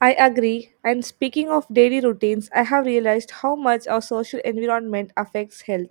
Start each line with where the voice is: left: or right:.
right: I agree. And speaking of daily routines, I have realized how much our social environment affects health.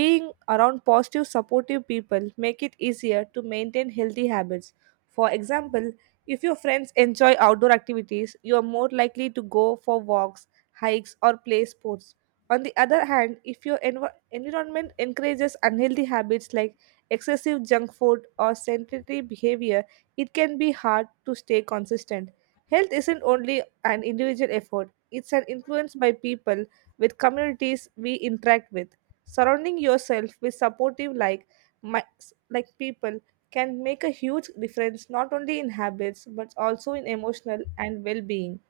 right: Being around positive, supportive people make it easier to maintain healthy habits. For example, if your friends enjoy outdoor activities, you are more likely to go for walks, hikes, or play sports. On the other hand, if your environment encourages unhealthy habits like excessive junk food or sedentary behavior, it can be hard to stay consistent. Health isn't only an individual effort, it's an influence by people with communities we interact with. Surrounding yourself with supportive like mi- like people can make a huge difference not only in habits but also in emotional and well-being.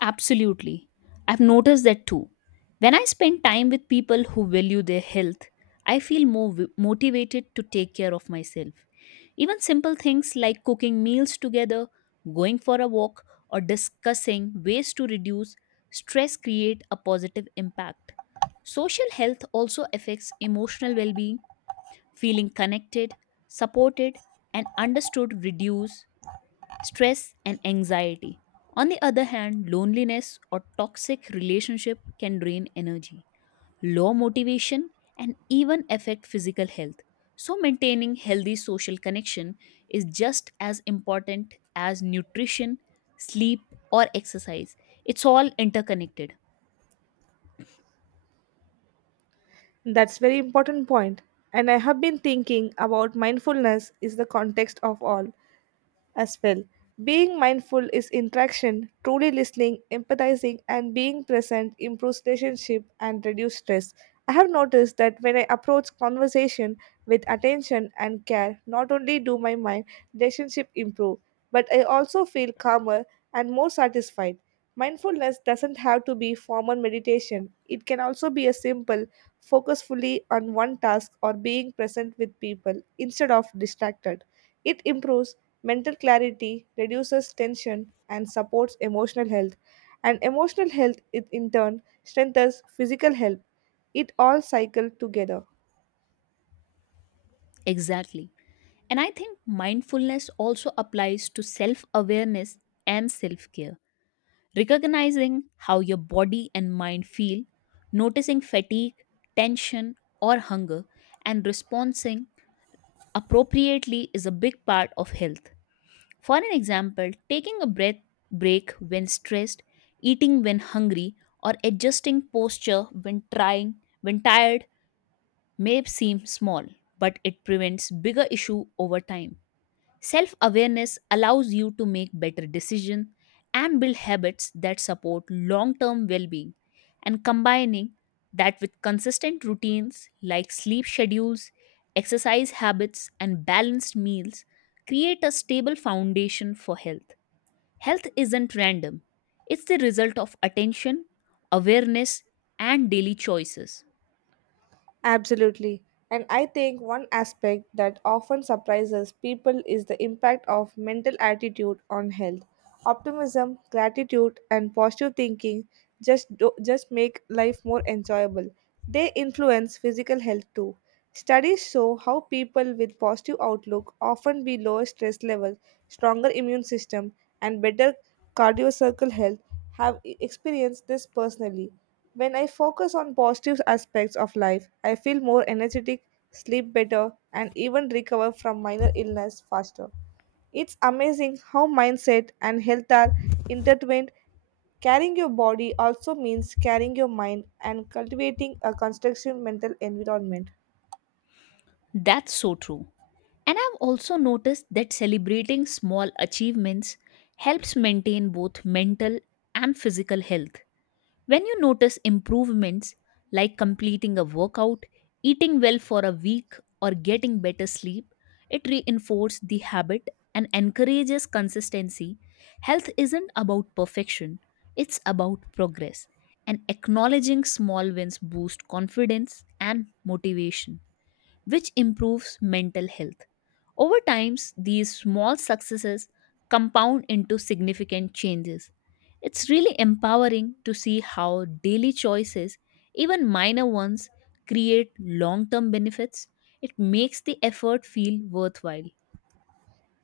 left: Absolutely. I've noticed that too. When I spend time with people who value their health, I feel more motivated to take care of myself. Even simple things like cooking meals together, going for a walk, or discussing ways to reduce stress create a positive impact. Social health also affects emotional well being. Feeling connected, supported, and understood reduce stress and anxiety. On the other hand, loneliness or toxic relationship can drain energy, low motivation and even affect physical health. So maintaining healthy social connection is just as important as nutrition, sleep or exercise. It's all interconnected.
right: That's very important point. And I have been thinking about mindfulness is the context of all. As well. Being mindful is interaction, truly listening, empathizing, and being present improves relationship and reduce stress. I have noticed that when I approach conversation with attention and care, not only do my mind relationship improve, but I also feel calmer and more satisfied. Mindfulness doesn't have to be formal meditation. It can also be a simple focus fully on one task or being present with people instead of distracted. It improves mental clarity reduces tension and supports emotional health, and emotional health it in turn strengthens physical health. It all cycles together.
left: Exactly. And I think mindfulness also applies to self-awareness and self-care. Recognizing how your body and mind feel, noticing fatigue, tension, or hunger, and responding appropriately is a big part of health. For an example, taking a breath break when stressed, eating when hungry, or adjusting posture when trying when tired may seem small, but it prevents bigger issue over time. Self awareness allows you to make better decisions and build habits that support long term well being. And combining that with consistent routines like sleep schedules, exercise habits, and balanced meals create a stable foundation for health. Health isn't random, it's the result of attention, awareness, and daily choices.
right: Absolutely. And I think one aspect that often surprises people is the impact of mental attitude on health. Optimism, gratitude, and positive thinking just make life more enjoyable. They influence physical health too. Studies show how people with positive outlook often be lower stress levels, stronger immune system, and better cardiovascular health have experienced this personally. When I focus on positive aspects of life, I feel more energetic, sleep better, and even recover from minor illness faster. It's amazing how mindset and health are intertwined. Carrying your body also means carrying your mind and cultivating a constructive mental environment.
left: That's so true. And I've also noticed that celebrating small achievements helps maintain both mental and physical health. When you notice improvements like completing a workout, eating well for a week, or getting better sleep, it reinforces the habit and encourages consistency. Health isn't about perfection, it's about progress. And acknowledging small wins boosts confidence and motivation which improves mental health. Over time, these small successes compound into significant changes. It's really empowering to see how daily choices, even minor ones, create long term benefits. It makes the effort feel worthwhile.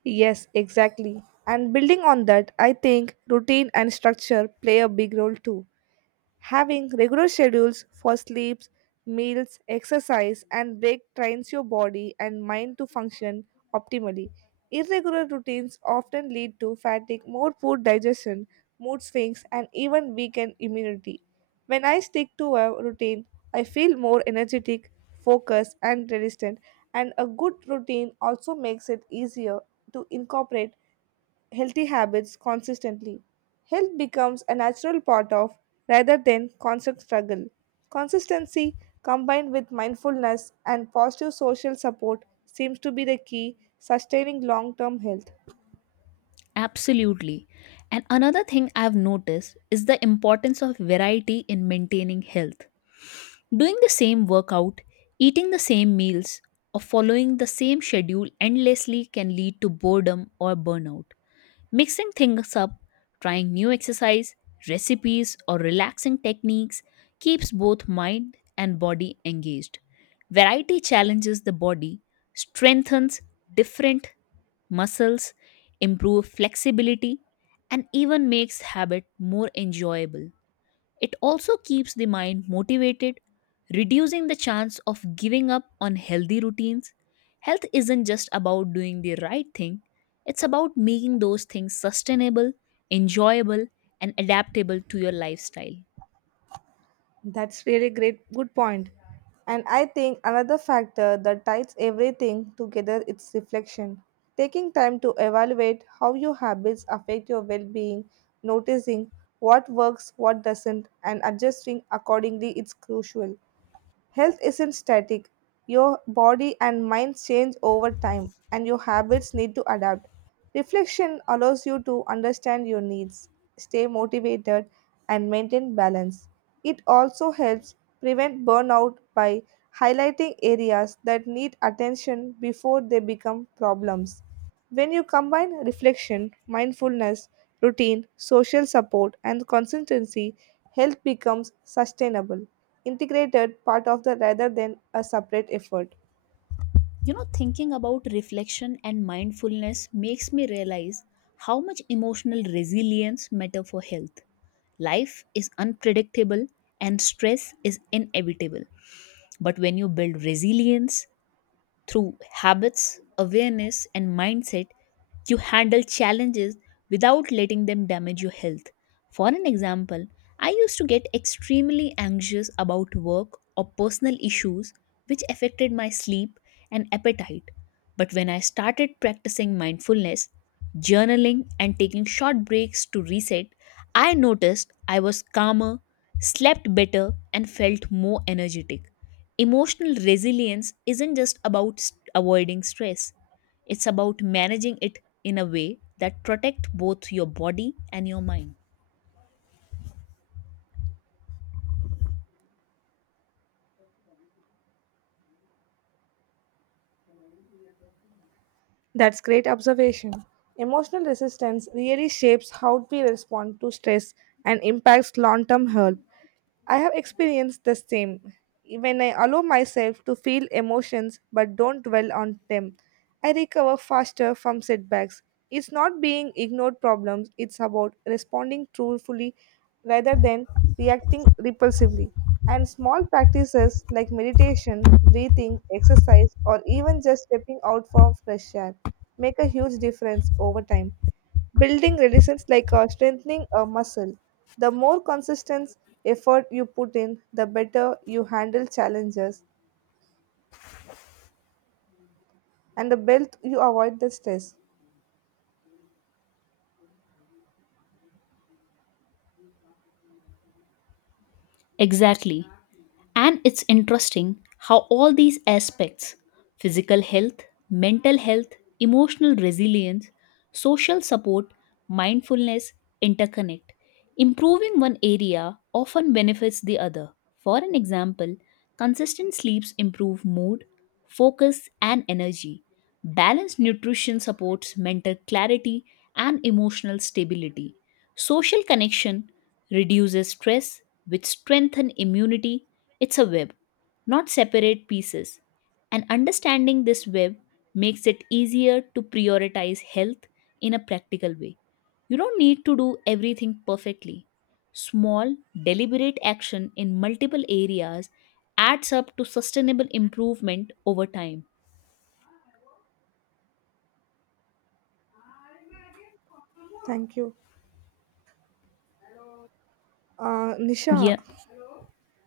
right: Yes, exactly. And building on that, I think routine and structure play a big role too. Having regular schedules for sleeps, meals, exercise, and break trains your body and mind to function optimally. Irregular routines often lead to fatigue, more poor digestion, mood swings, and even weakened immunity. When I stick to a routine, I feel more energetic, focused, and resistant. And a good routine also makes it easier to incorporate healthy habits consistently. Health becomes a natural part of rather than constant struggle. Consistency combined with mindfulness and positive social support seems to be the key sustaining long-term health.
left: Absolutely. And another thing I've noticed is the importance of variety in maintaining health. Doing the same workout, eating the same meals, or following the same schedule endlessly can lead to boredom or burnout. Mixing things up, trying new exercise, recipes, or relaxing techniques keeps both mind and body engaged. Variety challenges the body, strengthens different muscles, improves flexibility, and even makes habit more enjoyable. It also keeps the mind motivated, reducing the chance of giving up on healthy routines. Health isn't just about doing the right thing, it's about making those things sustainable, enjoyable, and adaptable to your lifestyle.
right: That's really great, good point. And I think another factor that ties everything together is reflection. Taking time to evaluate how your habits affect your well being, noticing what works, what doesn't, and adjusting accordingly is crucial. Health isn't static. Your body and mind change over time, and your habits need to adapt. Reflection allows you to understand your needs, stay motivated, and maintain balance. It also helps prevent burnout by highlighting areas that need attention before they become problems. When you combine reflection, mindfulness, routine, social support, and consistency, health becomes sustainable integrated part of the rather than a separate effort.
left: You know, thinking about reflection and mindfulness makes me realize how much emotional resilience matter for health. Life is unpredictable and stress is inevitable. But when you build resilience, through habits, awareness, and mindset, you handle challenges without letting them damage your health. For an example, I used to get extremely anxious about work or personal issues, which affected my sleep and appetite. But when I started practicing mindfulness, journaling, and taking short breaks to reset, I noticed I was calmer, slept better, and felt more energetic. Emotional resilience isn't just about avoiding stress, it's about managing it in a way that protect both your body and your mind.
right: That's great observation. Emotional resistance really shapes how we respond to stress and impacts long term health. I have experienced the same. When I allow myself to feel emotions but don't dwell on them, I recover faster from setbacks. It's not being ignored problems, it's about responding truthfully rather than reacting repulsively. And small practices like meditation, breathing, exercise, or even just stepping out for fresh air make a huge difference over time building resilience like strengthening a muscle. The more consistent effort you put in, the better you handle challenges and the better you avoid the stress.
left: Exactly. And it's interesting how all these aspects, physical health, mental health, emotional resilience, social support, mindfulness interconnect. Improving one area often benefits the other. For an example, consistent sleeps improve mood, focus, and energy. Balanced nutrition supports mental clarity and emotional stability. Social connection reduces stress which strengthen immunity. It's a web, not separate pieces. And understanding this web makes it easier to prioritize health in a practical way. You don't need to do everything perfectly. Small, deliberate action in multiple areas adds up to sustainable improvement over time.
right: Thank you. Nisha,
left: Yeah,